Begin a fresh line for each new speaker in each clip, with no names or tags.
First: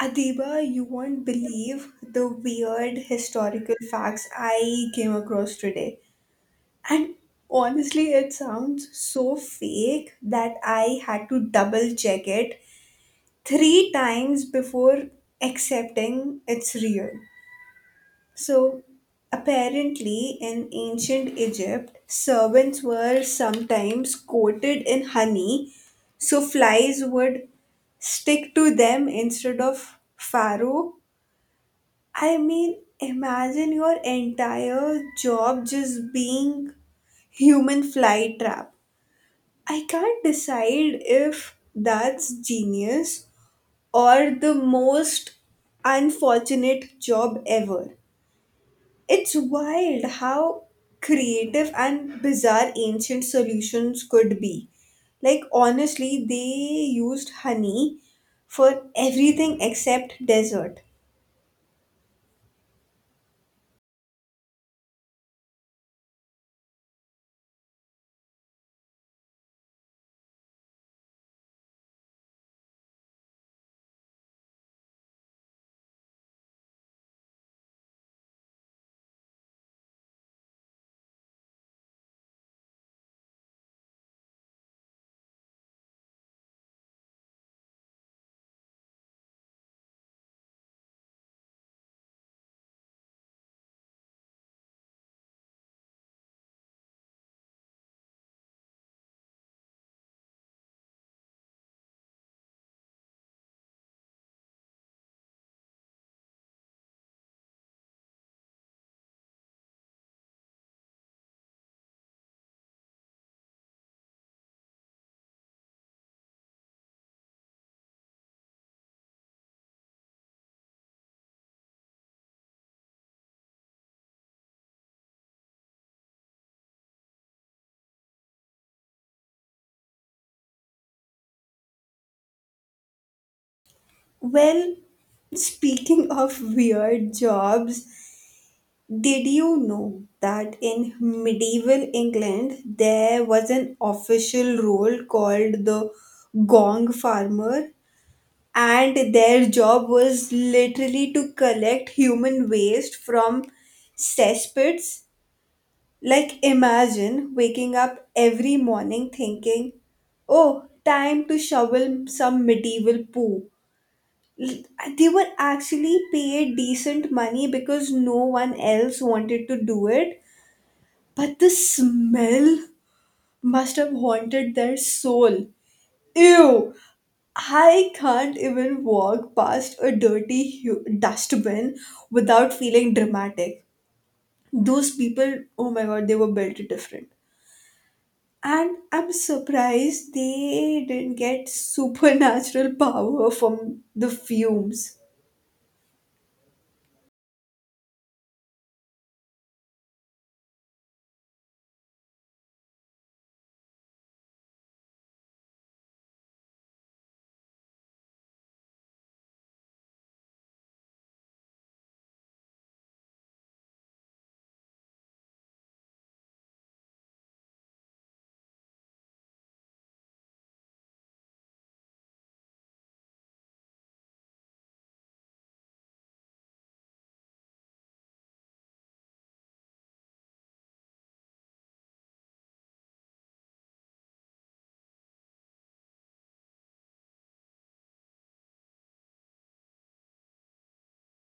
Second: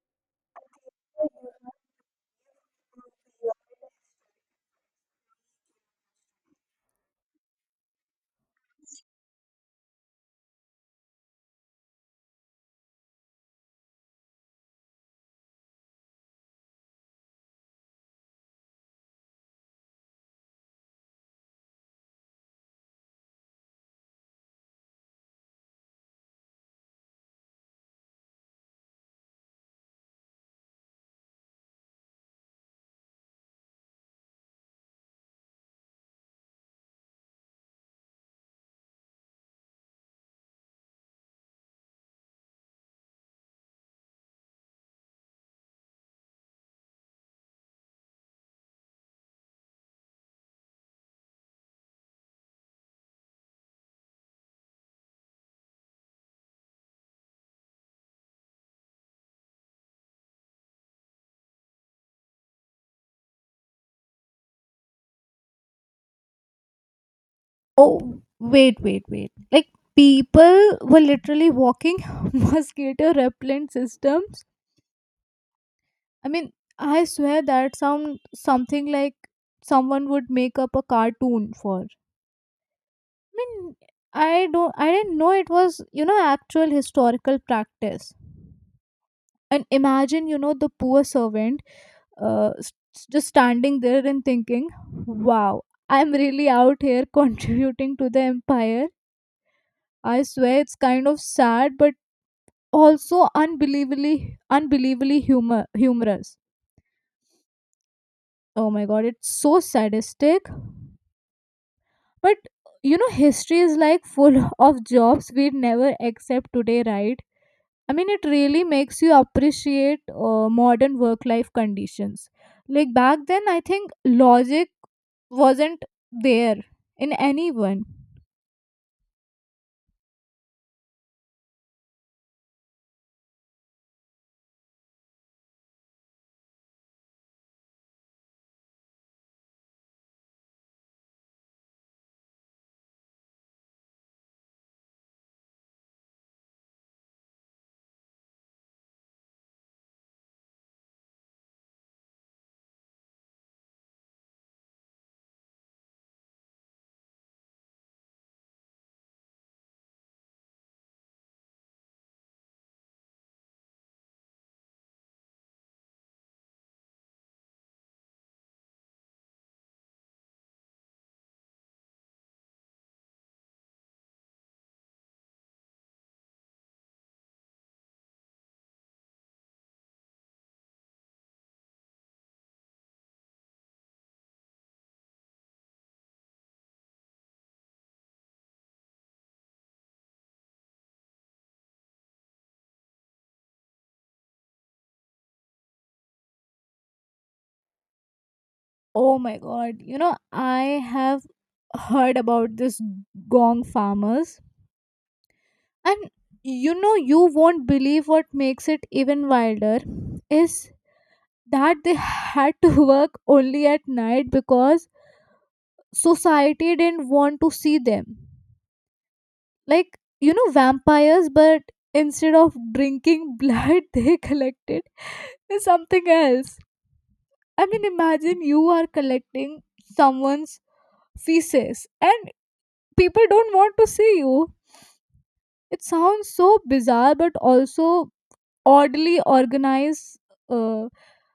Adiba, you won't believe the weird historical facts I came across today. And honestly, it sounds so fake that I had to double check it three times before accepting it's real. So, apparently, in ancient Egypt, servants were sometimes coated in honey so flies would stick to them instead of Pharaoh. I mean, imagine your entire job just being human fly trap. I can't decide if that's genius or the most unfortunate job ever. It's wild how creative and bizarre ancient solutions could be. Like, honestly, they used honey for everything except dessert.
Oh, wait, wait, wait. Like, people were literally walking mosquito repellent systems. I mean, I swear that sound something like someone would make up a cartoon for. I mean, I didn't know it was, actual historical practice. And imagine, the poor servant uh, s- just standing there and thinking, wow, I'm really out here contributing to the empire. I swear it's kind of sad, but also unbelievably humorous. Oh my god, it's so sadistic. But you know, history is like full of jobs we'd never accept today, right? I mean, it really makes you appreciate modern work-life conditions. Like back then, I think logic wasn't there in anyone.
Well, speaking of weird jobs, did you know that in medieval England there was an official role called the gong farmer? And their job was literally to collect human waste from cesspits. Like, imagine waking up every morning thinking, oh, time to shovel some medieval poo. They were actually paid decent money because no one else wanted to do it, but the smell must have haunted their soul. Ew. I can't even walk past a dirty dustbin without feeling dramatic. Those people, oh my god, they were built different. And I'm surprised they didn't get supernatural power from the fumes.
Oh my god, you know, I have heard about this gong farmers. And you know, you won't believe what makes it even wilder is that they had to work only at night because society didn't want to see them. Like, you know, vampires, but instead of drinking blood, they collected something else. I mean, imagine you are collecting someone's feces and people don't want to see you. It sounds so bizarre, but also oddly organized, uh,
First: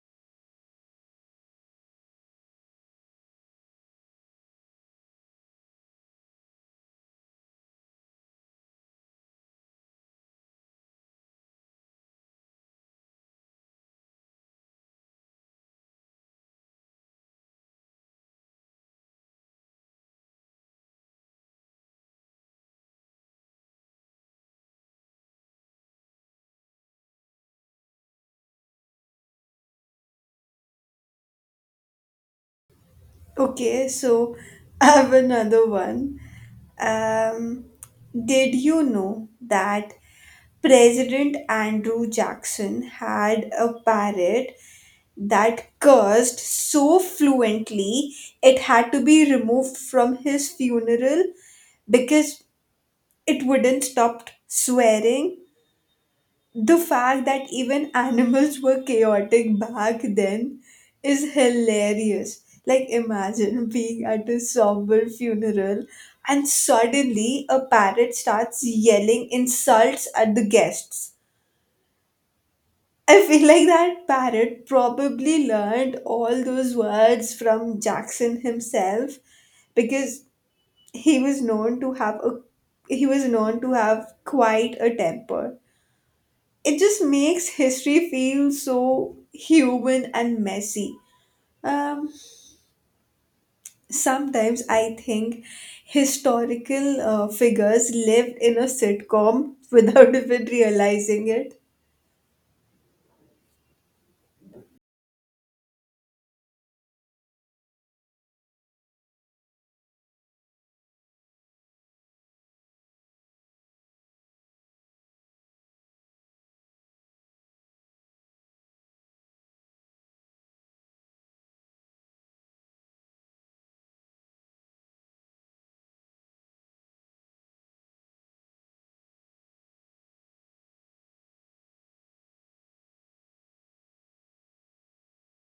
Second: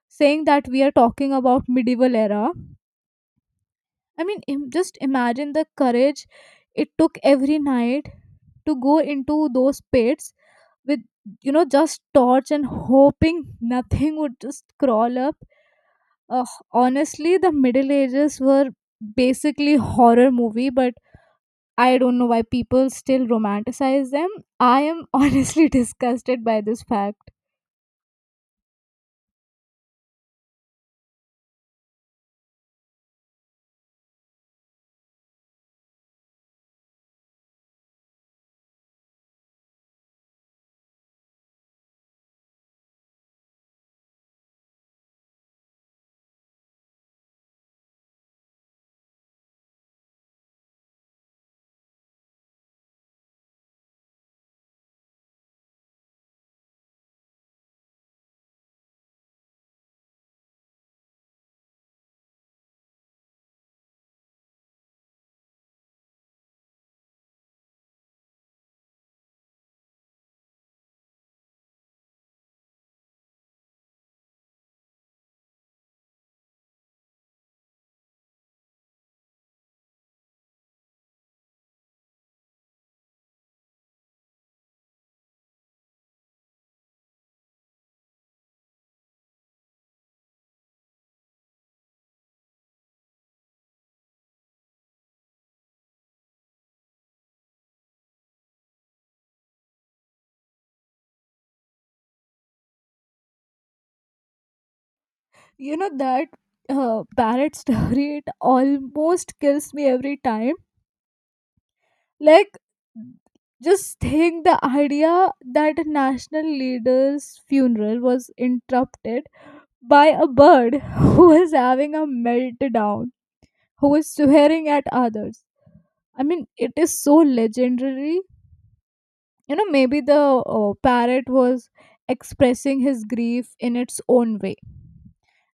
saying that we are talking about medieval era. I mean, just imagine the courage it took every night to go into those pits with, you know, just torch and hoping nothing would just crawl up. uh, Honestly, the middle ages were basically horror movie, but I don't know why people still romanticize them. I am honestly disgusted by this fact.
Okay, so I have another one. Um, did you know that President Andrew Jackson had a parrot that cursed so fluently it had to be removed from his funeral because it wouldn't stop swearing? The fact that even animals were chaotic back then is hilarious. Like, imagine being at a somber funeral and suddenly a parrot starts yelling insults at the guests. I feel like that parrot probably learned all those words from Jackson himself because he was known to have a he was known to have quite a temper. It just makes history feel so human and messy. Um, Sometimes I think historical figures lived in a sitcom without even realizing it.
You know that parrot story, it almost kills me every time. Like, just think the idea that a national leader's funeral was interrupted by a bird who was having a meltdown, who was swearing at others. I mean, it is so legendary. You know, maybe the parrot was expressing his grief in its own way,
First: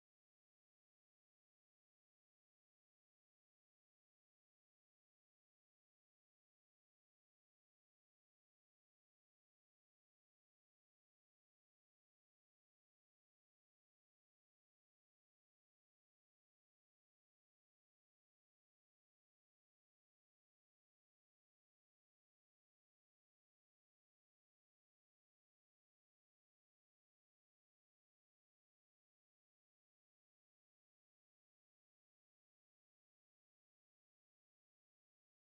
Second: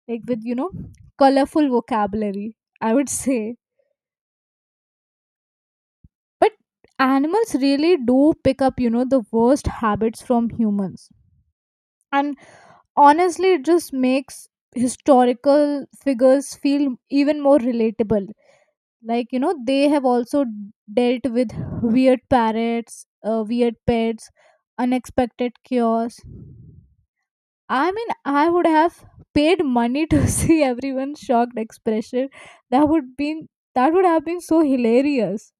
like with, you know, colorful vocabulary, I would say. But animals really do pick up, you know, the worst habits from humans. And honestly, it just makes historical figures feel even more relatable. Like, you know, they have also dealt with weird parrots, weird pets, unexpected cures. I mean, I would have paid money to see everyone's shocked expression. That would been that would have been so hilarious.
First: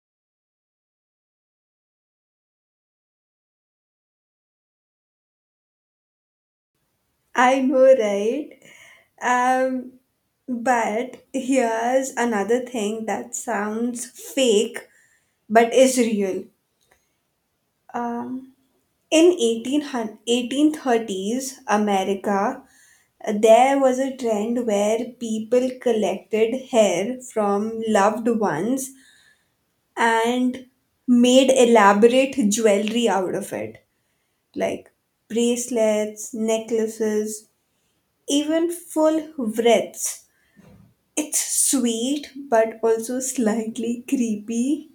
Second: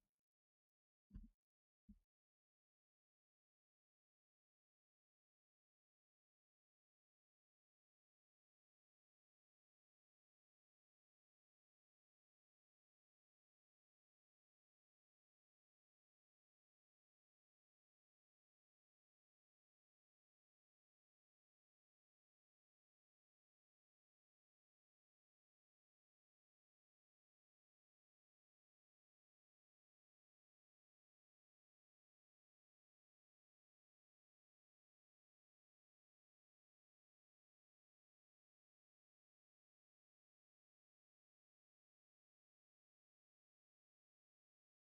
I know, right? Um, but here's another thing that sounds fake but is real. Um, in 1830s, America, there was a trend where people collected hair from loved ones and made elaborate jewelry out of it, like bracelets, necklaces, even full wreaths. It's sweet but also slightly creepy.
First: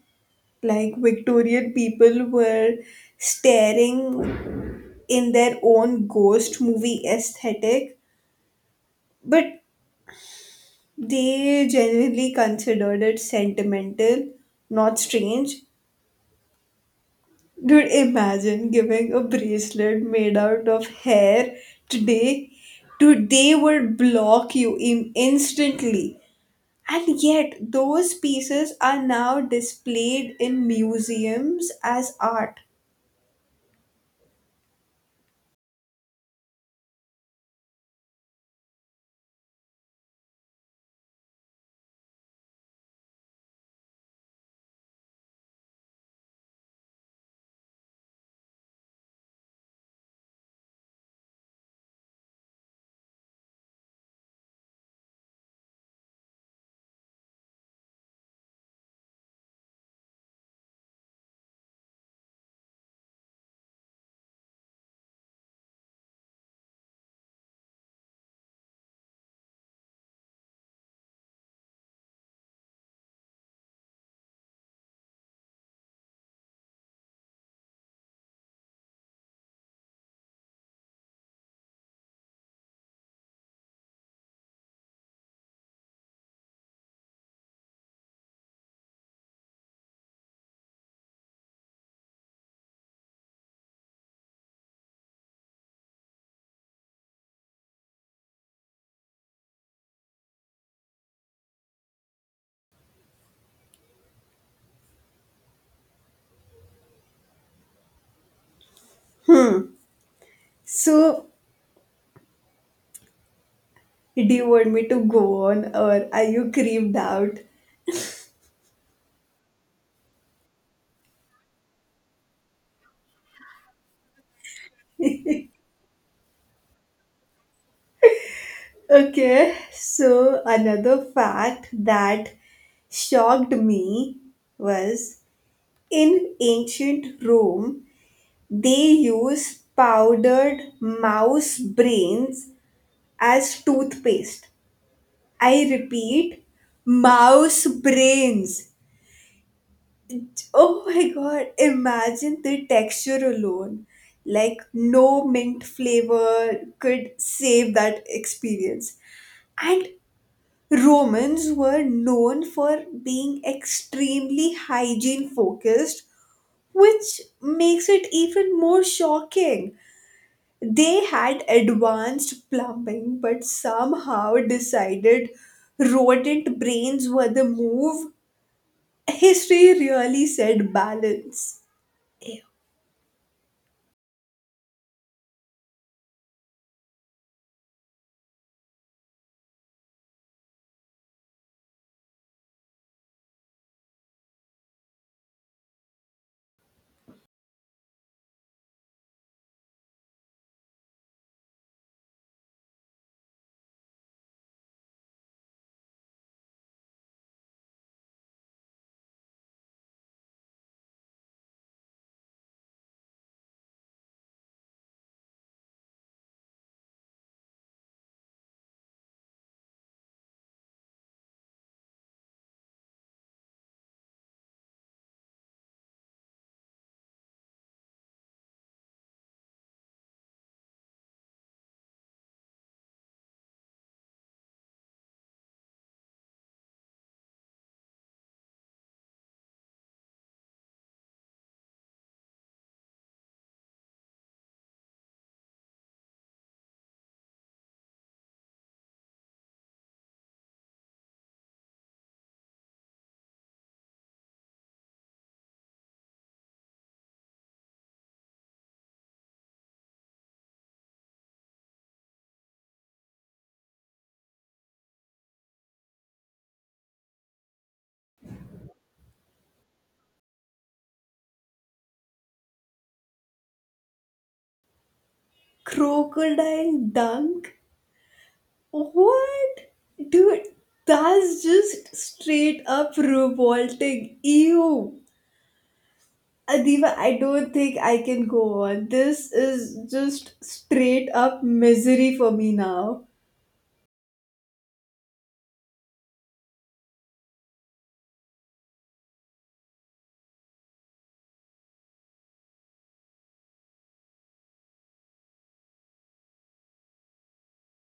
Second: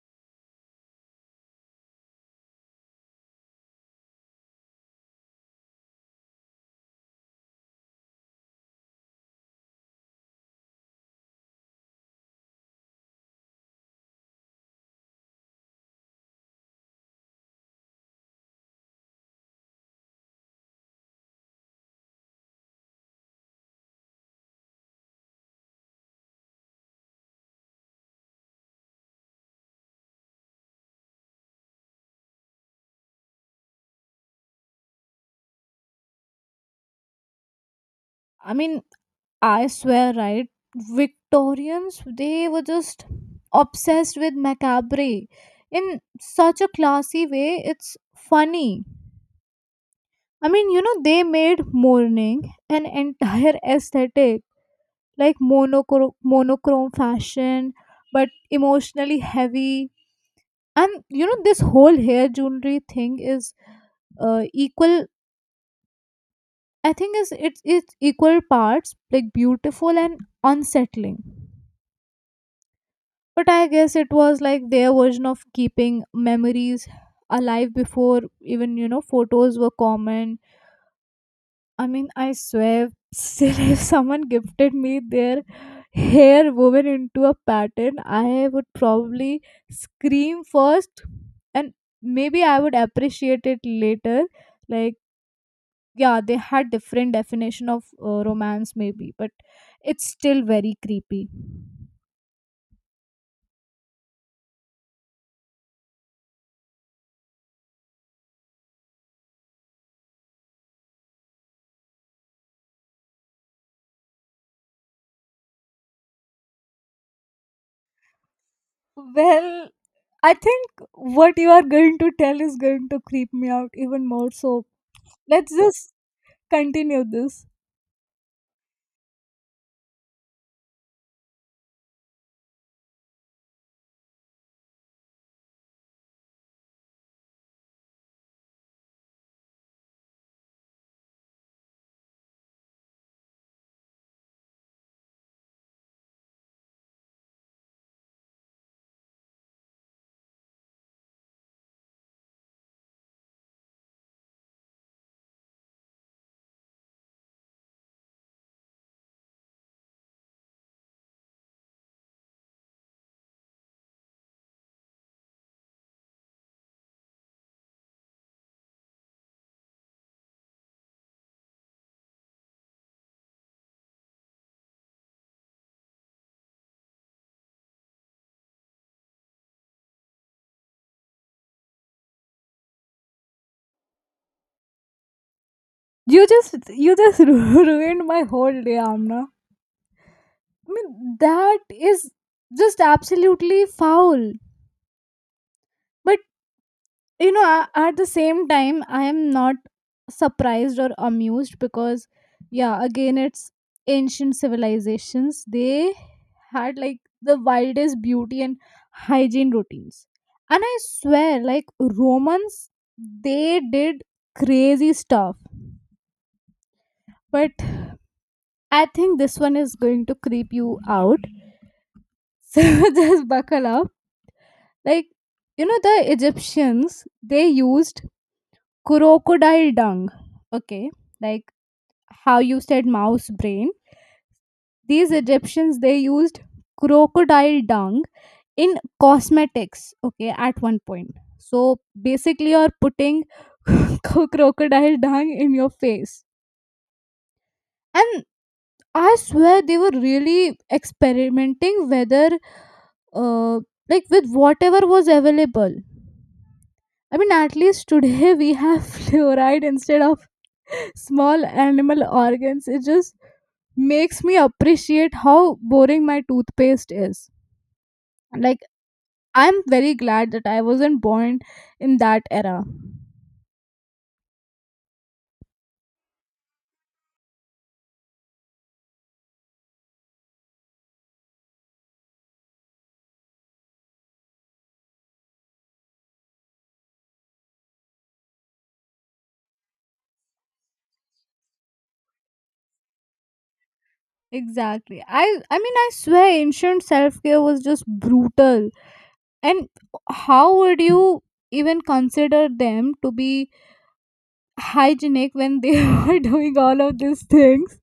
Like Victorian people were staring in their own ghost movie aesthetic. But they genuinely considered it sentimental, not strange. Dude, imagine giving a bracelet made out of hair today. Today would block you in instantly. And yet, those pieces are now displayed in museums as art.
I mean, I swear, right? Victorians, they were just obsessed with macabre in such a classy way. It's funny. I mean, you know, they made mourning an entire aesthetic, like monochrome fashion, but emotionally heavy. And you know, this whole hair jewelry thing is equal. I think is it's equal parts like beautiful and unsettling. But I guess it was like their version of keeping memories alive before even, you know, photos were common. I mean, I swear, still if someone gifted me their hair woven into a pattern, I would probably scream first, and maybe I would appreciate it later. Like, yeah, they had different definition of romance maybe, but it's still very creepy.
So, do you want me to go on or are you creeped out?
Well, I think what you are going to tell is going to creep me out even more. So let's just continue this.
Okay, so another fact that shocked me was in ancient Rome, they used powdered mouse brains as toothpaste. I repeat, mouse brains. Oh my god, imagine the texture alone. Like, no mint flavor could save that experience. And Romans were known for being extremely hygiene focused, which makes it even more shocking. They had advanced plumbing, but somehow decided rodent brains were the move. History really said balance. Ew.
You just ruined my whole day, Amna. I mean, that is just absolutely foul. But you know, at the same time, I am not surprised or amused because, yeah, again, it's ancient civilizations. They had like the wildest beauty and hygiene routines. And I swear, like, Romans, they did crazy stuff. But I think this one is going to creep you out. So just buckle up. Like, you know, the Egyptians, they used crocodile dung, okay? Like how you said mouse brain, these Egyptians, they used crocodile dung in cosmetics, okay, at one point. So basically you're putting crocodile dung in your face. And I swear they were really experimenting whether, uh, like, with whatever was available. I mean, at least today we have fluoride instead of small animal organs. It just makes me appreciate how boring my toothpaste is. Like, I'm very glad that I wasn't born in that era.
Crocodile dunk? What? Dude, that's just straight up revolting. Ew. Adiba, I don't think I can go on. This is just straight up misery for me now.
Exactly. I swear ancient self-care was just brutal. And how would you even consider them to be hygienic when they were doing all of these things?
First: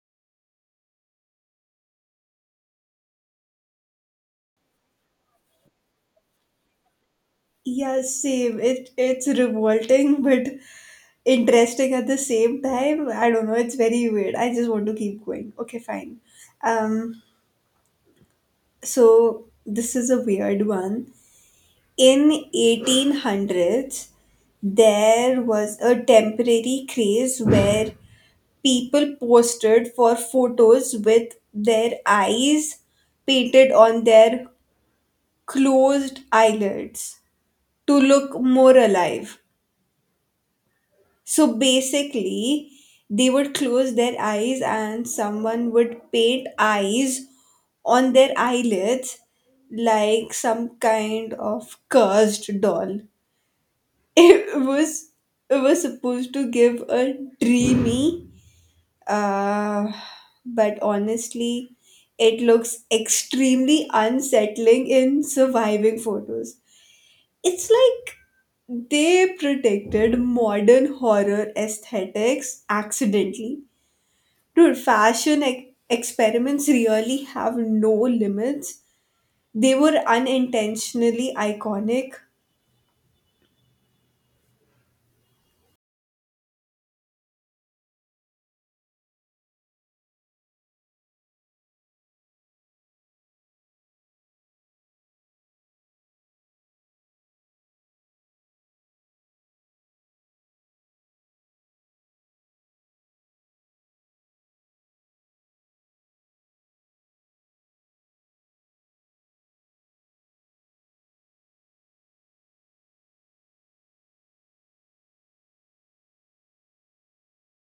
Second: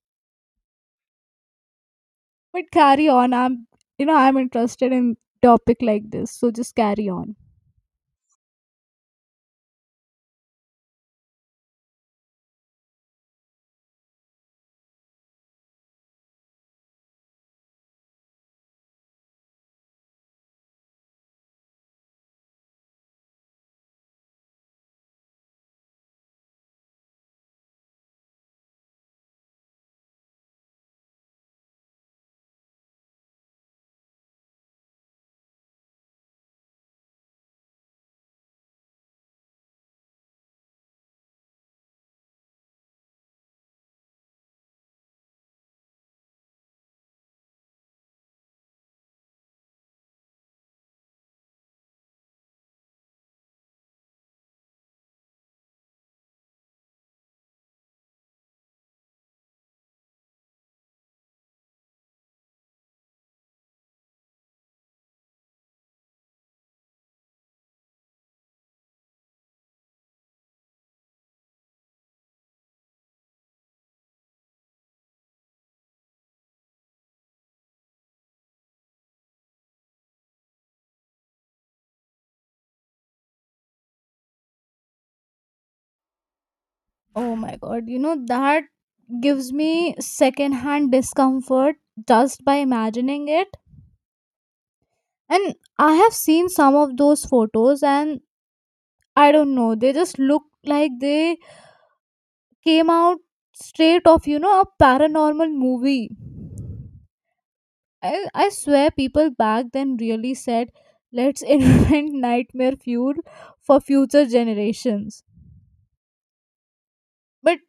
But carry on. I'm, you know, I'm interested in topic like this, so just carry on.
Yeah, same. It's revolting but interesting at the same time. I don't know, it's very weird. I just want to keep going. Okay, fine. Um so this is a weird one. In 1800s, there was a temporary craze where people posted for photos with their eyes painted on their closed eyelids to look more alive. So basically, they would close their eyes and someone would paint eyes on their eyelids like some kind of cursed doll. It was it was supposed to give a dreamy. Uh, but honestly, it looks extremely unsettling in surviving photos. It's like they protected modern horror aesthetics accidentally. Dude, fashion experiments really have no limits. They were unintentionally iconic.
Oh my god, you know that gives me secondhand discomfort just by imagining it. And I have seen some of those photos and I don't know, they just look like they came out straight of, you know, a paranormal movie. I swear people back then really said, let's invent nightmare fuel for future generations. But,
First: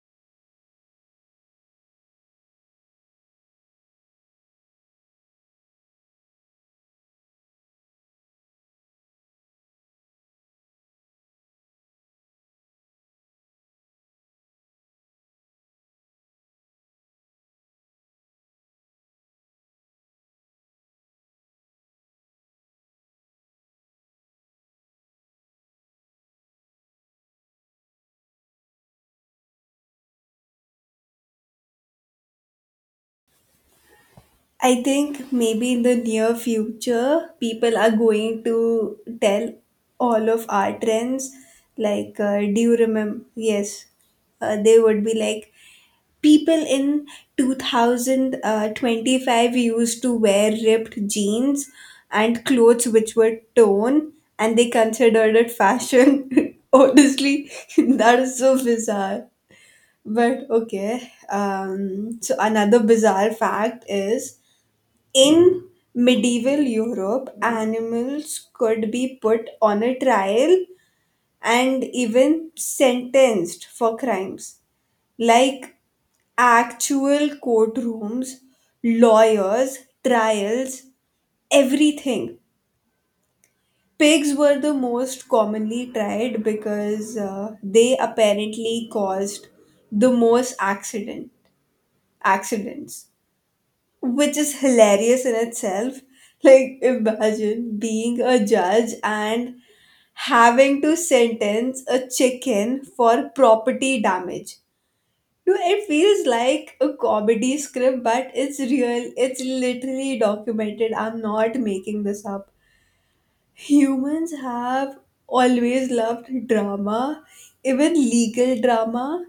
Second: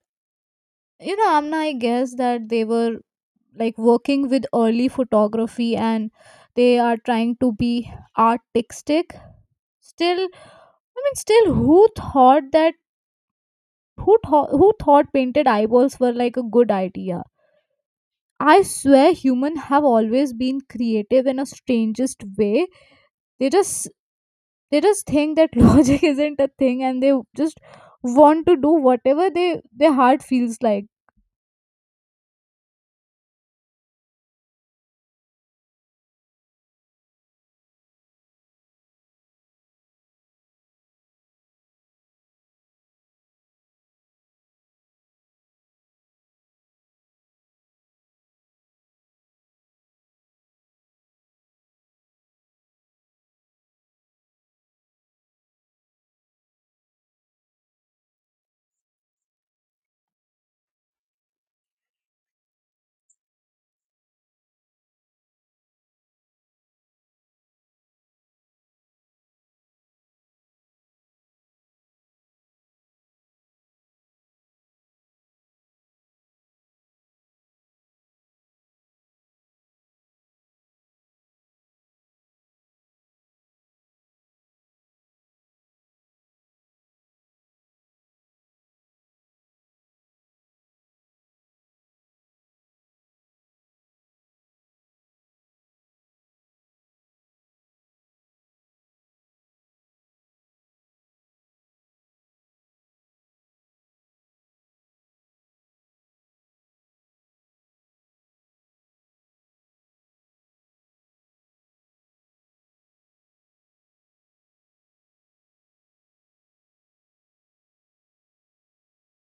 you know, Amna, I guess that they were like working with early photography and they are trying to be artistic. Still, I mean, still, who thought painted eyeballs were like a good idea? I swear humans have always been creative in a strangest way. They just they just think that logic isn't a thing and they just want to do whatever they their heart feels like.
I think maybe in the near future, people are going to tell all of our trends. Like, do you remember? Yes, they would be like, people in 2025 used to wear ripped jeans and clothes which were torn, and they considered it fashion. Honestly, that is so bizarre. But okay. So another bizarre fact is in medieval Europe, animals could be put on a trial and even sentenced for crimes. Like actual courtrooms, lawyers, trials, everything. Pigs were the most commonly tried because they apparently caused the most accidents which is hilarious in itself. Like, imagine being a judge and having to sentence a chicken for property damage. Dude, it feels like a comedy script, but it's real. It's literally documented. I'm not making this up. Humans have always loved drama, even legal drama.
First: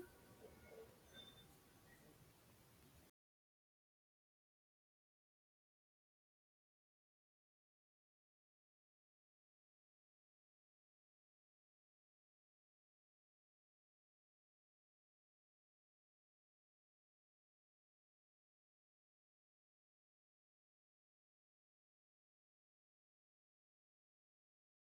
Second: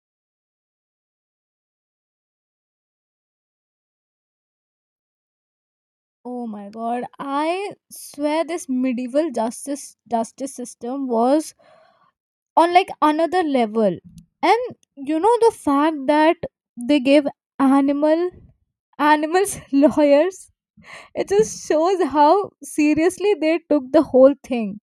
Oh my god, I swear this medieval justice system was on like another level. And you know the fact that they gave animal animals lawyers, it just shows how seriously they took the whole thing.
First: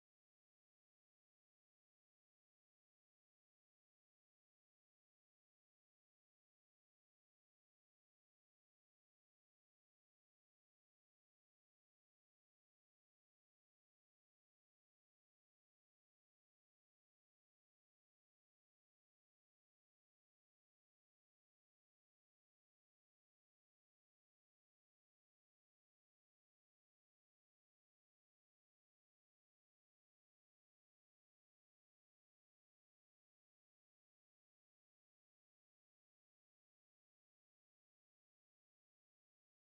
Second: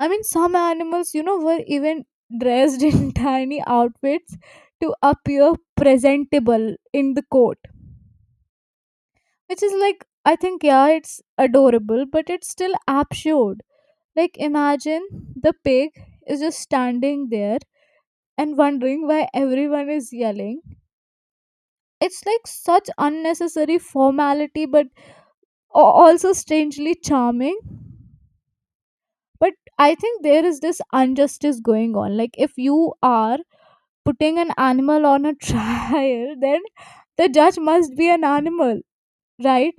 I mean, some animals, you know, were even dressed in tiny outfits to appear presentable in the court, which is like, I think, yeah, it's adorable, but it's still absurd. Like, imagine the pig is just standing there and wondering why everyone is yelling. It's like such unnecessary formality, but a- also strangely charming. But I think there is this injustice going on. Like, if you are putting an animal on a trial, then the judge must be an animal, right?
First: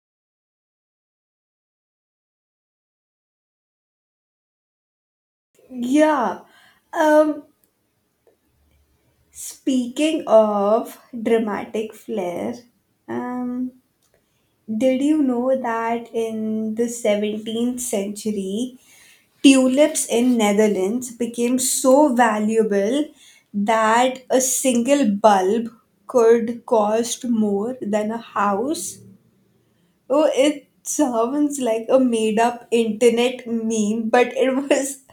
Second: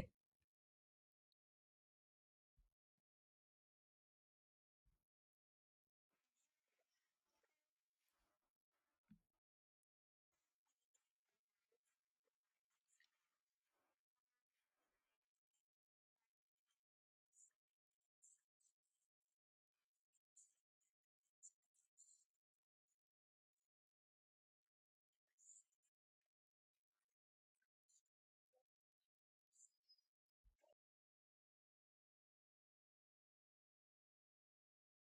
Yeah. Um Speaking of dramatic flair, um, did you know that in the 17th century, tulips in Netherlands became so valuable that a single bulb could cost more than a house? Oh, it sounds like a made-up internet meme, but it was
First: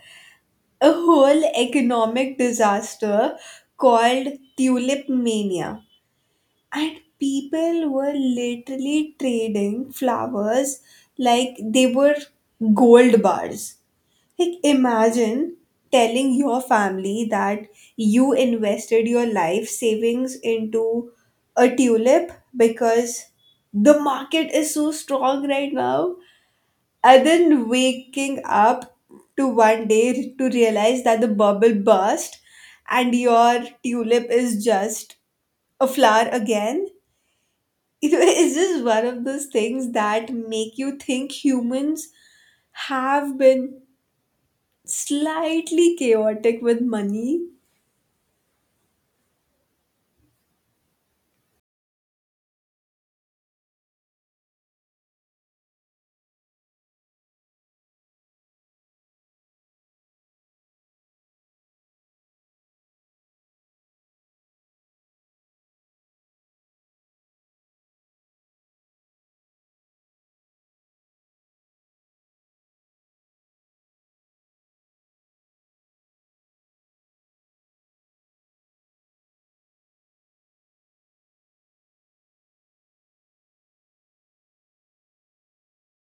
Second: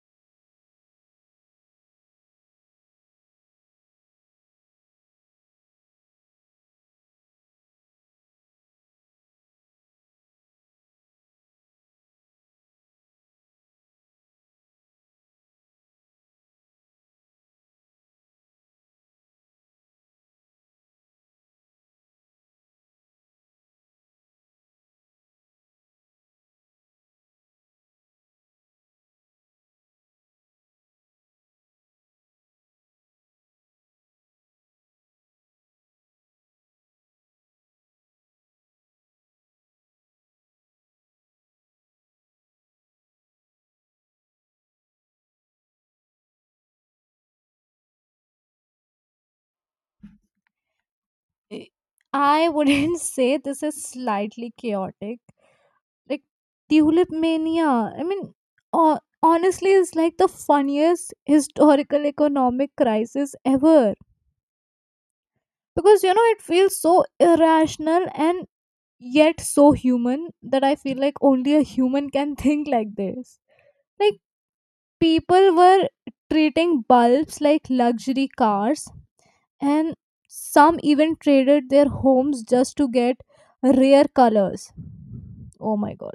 a whole economic disaster called tulip mania. And people were literally trading flowers like they were gold bars. Like, imagine telling your family that you invested your life savings into a tulip because the market is so strong right now, and then waking up to one day to realize that the bubble burst and your tulip is just a flower again. It is just one of those things that make you think humans have been slightly chaotic with money.
I I wouldn't say this is slightly chaotic. Like Tulip Mania, I mean, honestly, is like the funniest historical economic crisis ever. Because, you know, it feels so irrational and yet so human that I feel like only a human can think like this. Like, people were treating bulbs like luxury cars, and some even traded their homes just to get rare colors. Oh my god,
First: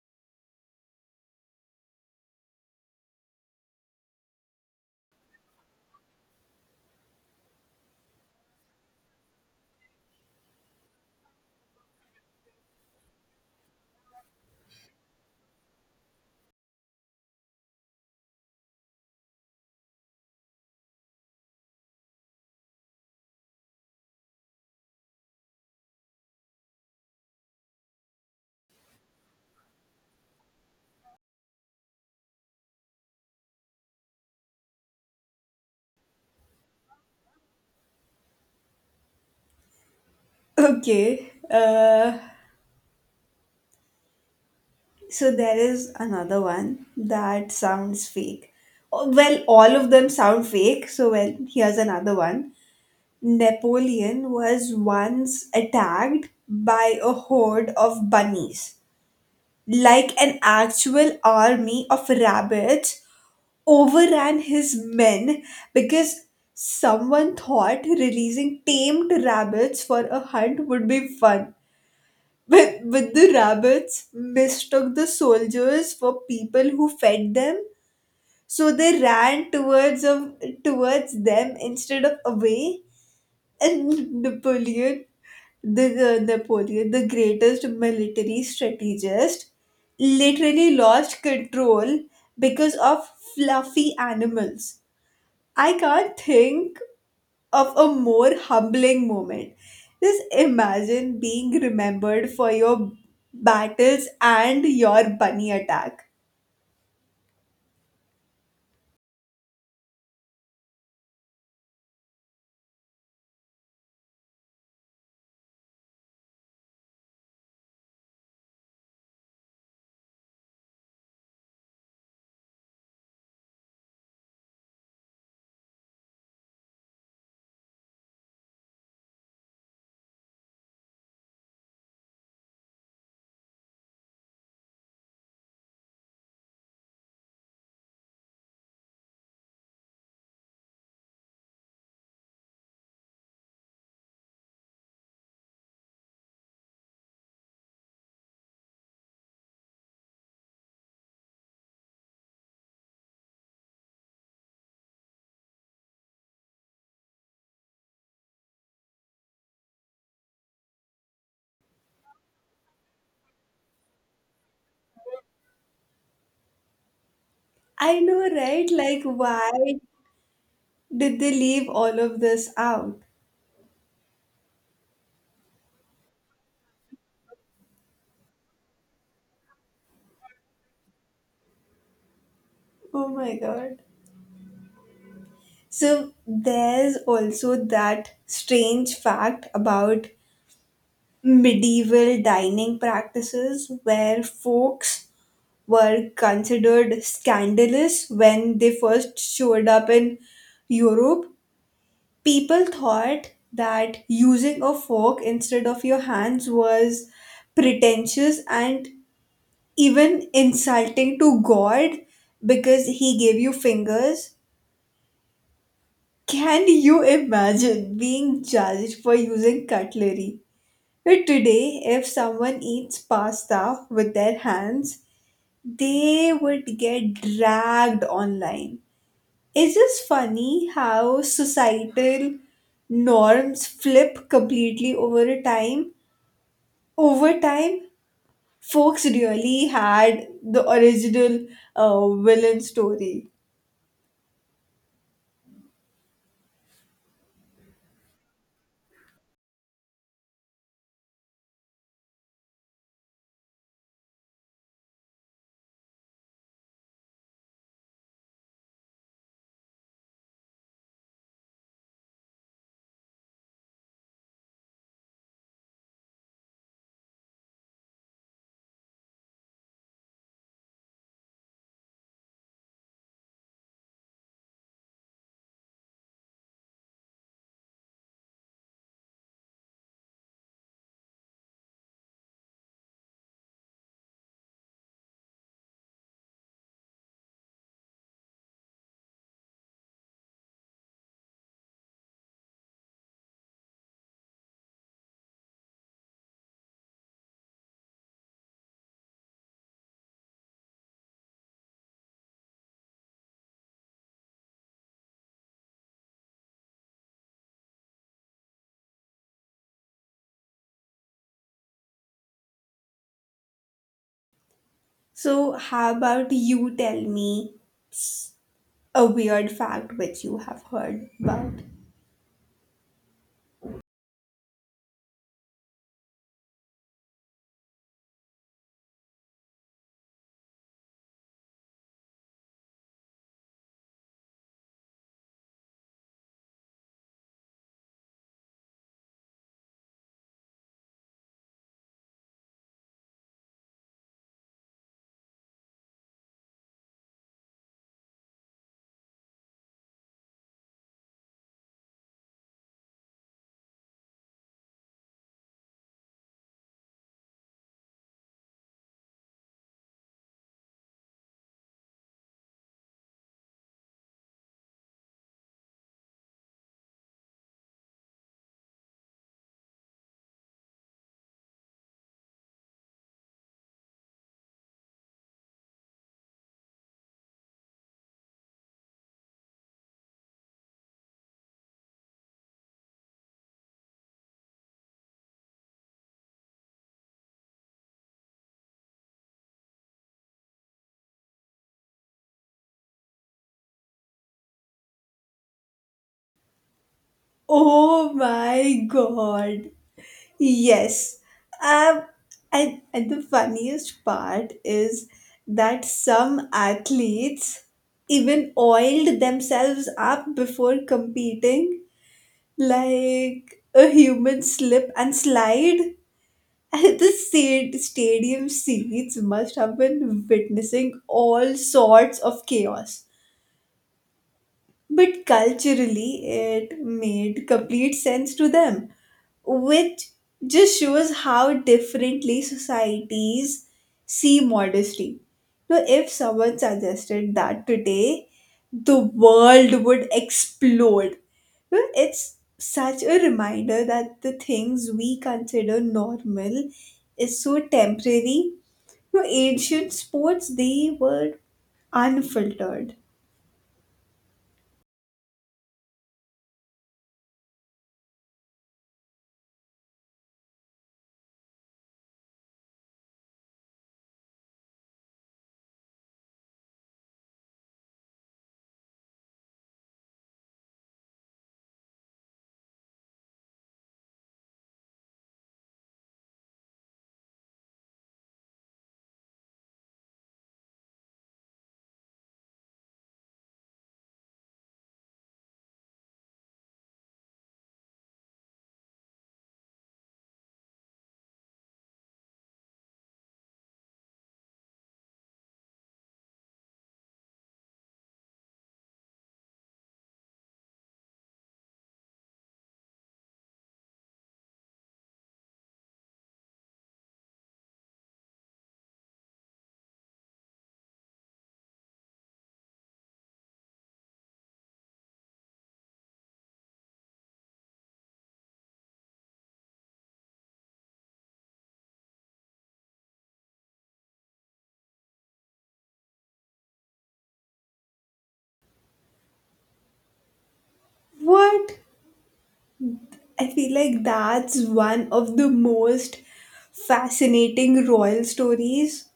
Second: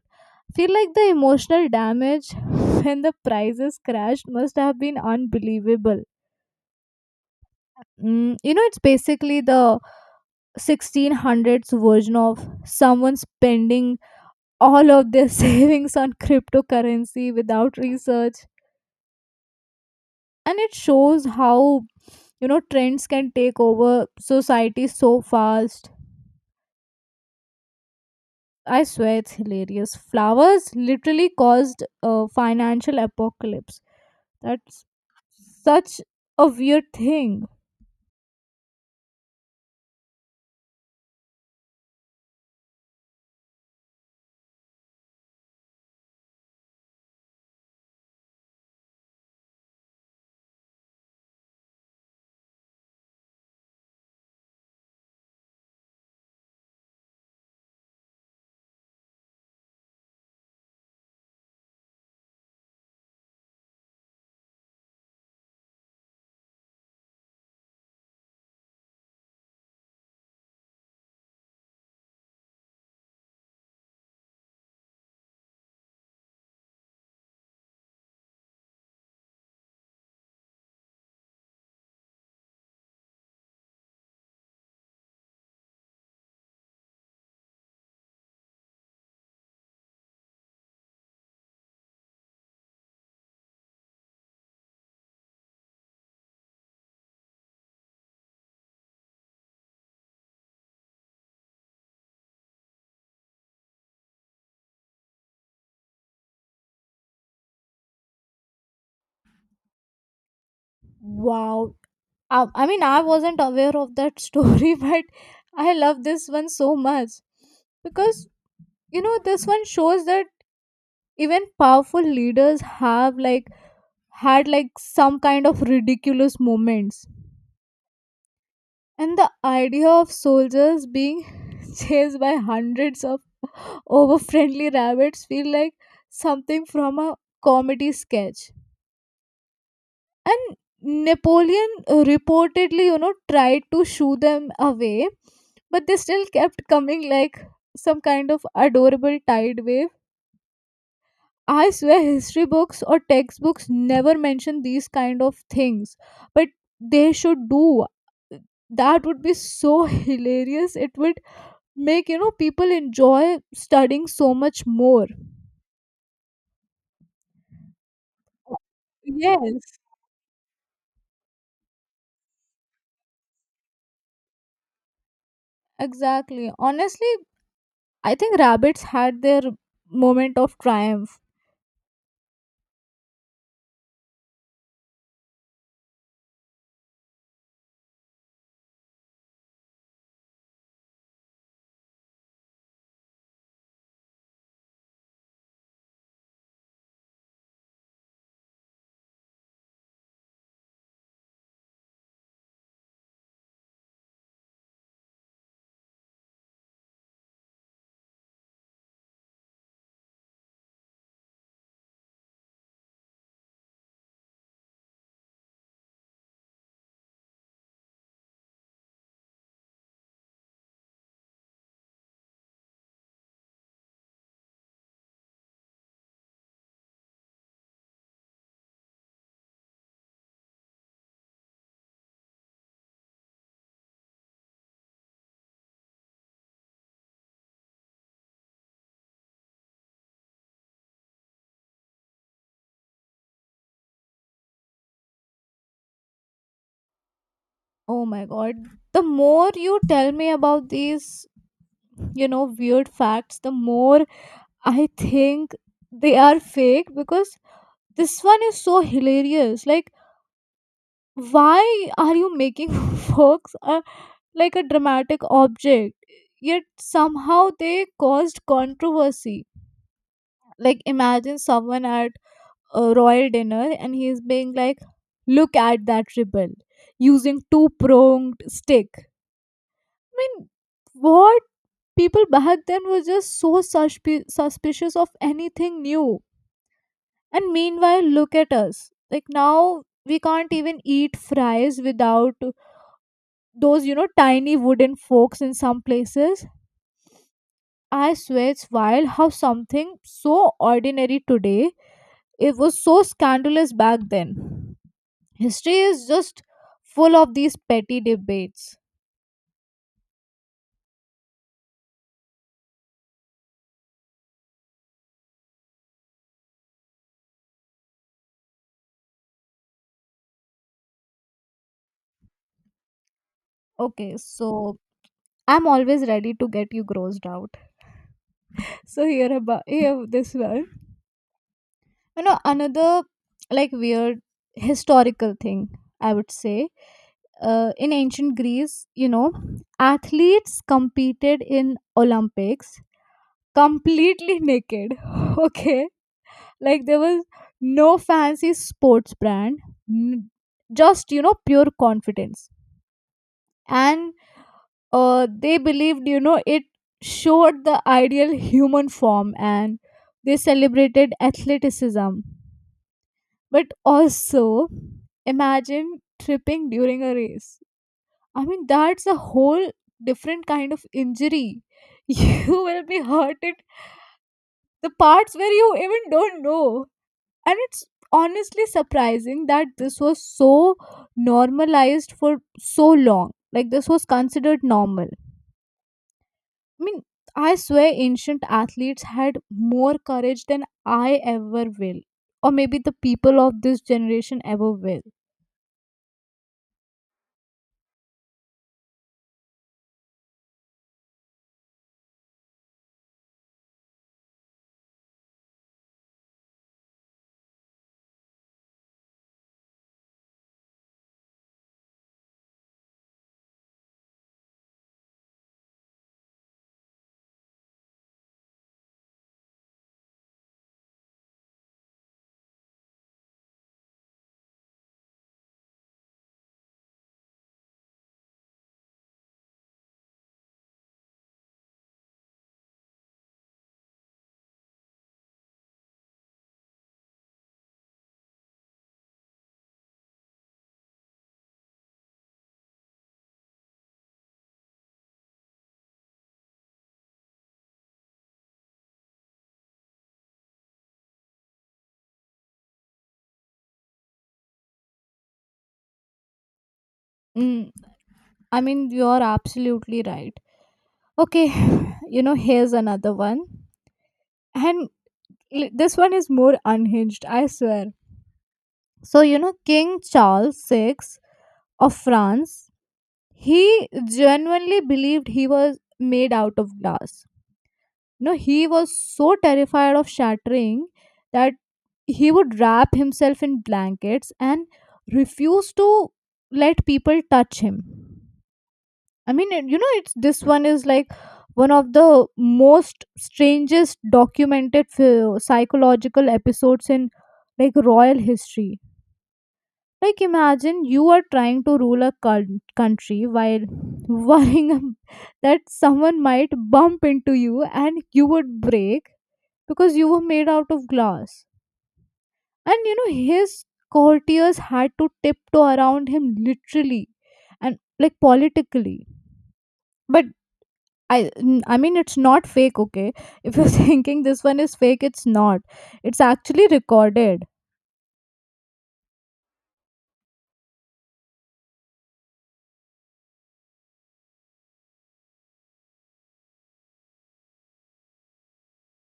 feel like the emotional damage when the prices crashed must have been unbelievable. Mm, you know it's basically the 1600s version of someone spending all of their savings on cryptocurrency without research. And it shows how, you know, trends can take over society so fast. I swear it's hilarious, flowers literally caused a financial apocalypse. That's such a weird thing.
Okay, so there is another one that sounds fake. Oh, well, all of them sound fake, so well, here's another one. Napoleon was once attacked by a horde of bunnies, like an actual army of rabbits overran his men because someone thought releasing tamed rabbits for a hunt would be fun. But the rabbits mistook the soldiers for people who fed them, so they ran towards them instead of away. And Napoleon, the greatest military strategist, literally lost control because of fluffy animals. I can't think of a more humbling moment. Just imagine being remembered for your battles and your bunny attack.
Wow, I mean, I wasn't aware of that story, but I love this one so much because, you know, this one shows that even powerful leaders have like had like some kind of ridiculous moments. And the idea of soldiers being chased by hundreds of overfriendly rabbits feel like something from a comedy sketch. And Napoleon, reportedly, you know, tried to shoo them away, but they still kept coming like some kind of adorable tide wave. I swear history books or textbooks never mention these kind of things, but they should do. That would be so hilarious. It would make, you know, people enjoy studying so much more.
I know, right? Like,
Yes,
why did they leave all of this out?
exactly, honestly, I think rabbits had their moment of triumph.
Oh my god. So, there's also that strange fact about medieval dining practices where folks were considered scandalous when they first showed up in Europe. People thought that using a fork instead of your hands was pretentious and even insulting to God because He gave you fingers. Can you imagine being judged for using cutlery? But today, if someone eats pasta with their hands, they would get dragged online. It's just funny how societal norms flip completely over a time. Over time, folks really had the original villain story.
Oh my god, the more you tell me about these, you know, weird facts, the more I think they are fake, because this one is so hilarious. Like, why are you making folks, like, a dramatic object, yet somehow they caused controversy? Like, imagine someone at a royal dinner and he's being like, look at that ribbon using two pronged stick. I mean, what? People back then were just so suspicious of anything new. And meanwhile look at us, like, now we can't even eat fries without those, you know, tiny wooden forks in some places. I swear it's wild how something so ordinary today, it was so scandalous back then. History is just full of these petty debates.
So, how about you tell me a weird fact which you have heard about?
Okay, so I'm always ready to get you grossed out. So here this one, you know, another like weird historical thing, I would say, in ancient Greece, you know, athletes competed in Olympics completely naked. Okay, like, there was no fancy sports brand, n- just, you know, pure confidence. And they believed, you know, it showed the ideal human form and they celebrated athleticism. But also, imagine tripping during a race. I mean, that's a whole different kind of injury. You will be hurt at the parts where you even don't know. And it's honestly surprising that this was so normalized for so long, like, this was considered normal. I mean, I swear ancient athletes had more courage than I ever will, or maybe the people of this generation ever will.
Oh my god, yes. Um, and the funniest part is that some athletes even oiled themselves up before competing, like a human slip and slide. And the stadium seats must have been witnessing all sorts of chaos. But culturally, it made complete sense to them, which just shows how differently societies see modesty. Now, if someone suggested that today, the world would explode. You know, it's such a reminder that the things we consider normal is so temporary. You know, ancient sports, they were unfiltered.
Mm, I mean, you're absolutely right. Okay, you know, here's another one. And this one is more unhinged, I swear. So, you know, King Charles VI of France, he genuinely believed he was made out of glass. No, he was so terrified of shattering that he would wrap himself in blankets and refuse to let people touch him. I mean, you know, it's this one is like one of the most strangest documented psychological episodes in like royal history. Like, imagine you are trying to rule a country while worrying that someone might bump into you and you would break because you were made out of glass. And you know, his courtiers had to tiptoe around him literally and like politically. But I mean, it's not fake, okay? If you're thinking this one is fake, it's not. It's actually recorded.
What? I feel like that's one of the most fascinating royal stories.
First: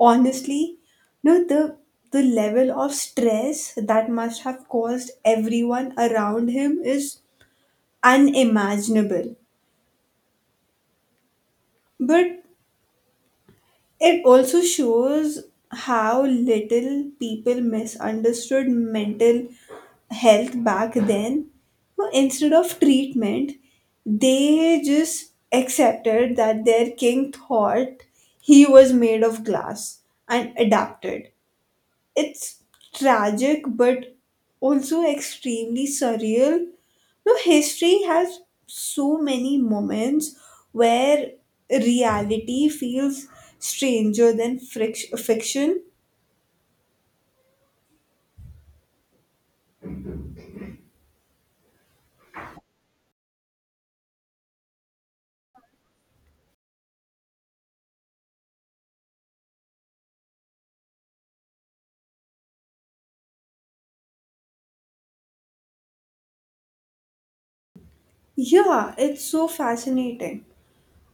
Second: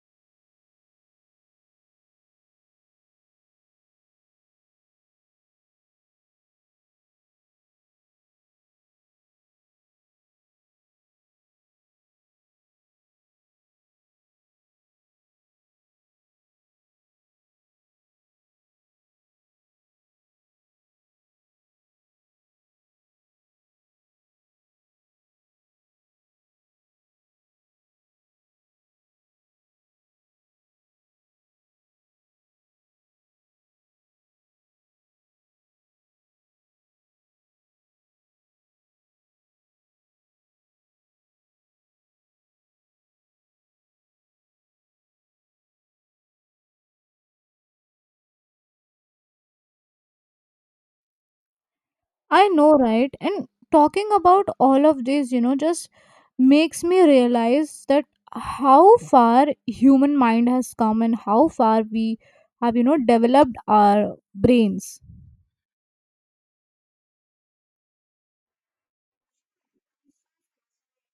Honestly, no, the level of stress that must have caused everyone around him is unimaginable. But it also shows how little people misunderstood mental health back then. So instead of treatment, they just accepted that their king thought he was made of glass and adapted. It's tragic but also extremely surreal. No, history has so many moments where reality feels stranger than fiction.
I know, right? And talking about all of this, you know, just makes me realize that how far human mind has come and how far we have, you know, developed our brains.
Yeah, it's so fascinating.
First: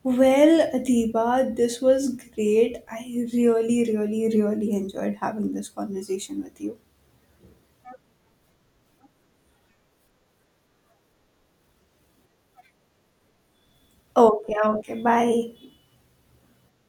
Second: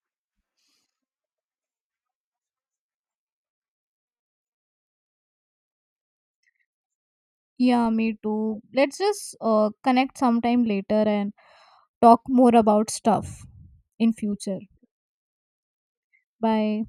Well, Adiba, this was great. I really, really, really enjoyed having this conversation with you.
Yeah, me too. Let's just connect sometime later and talk more about stuff in
Okay,
future.
okay, bye.
Bye.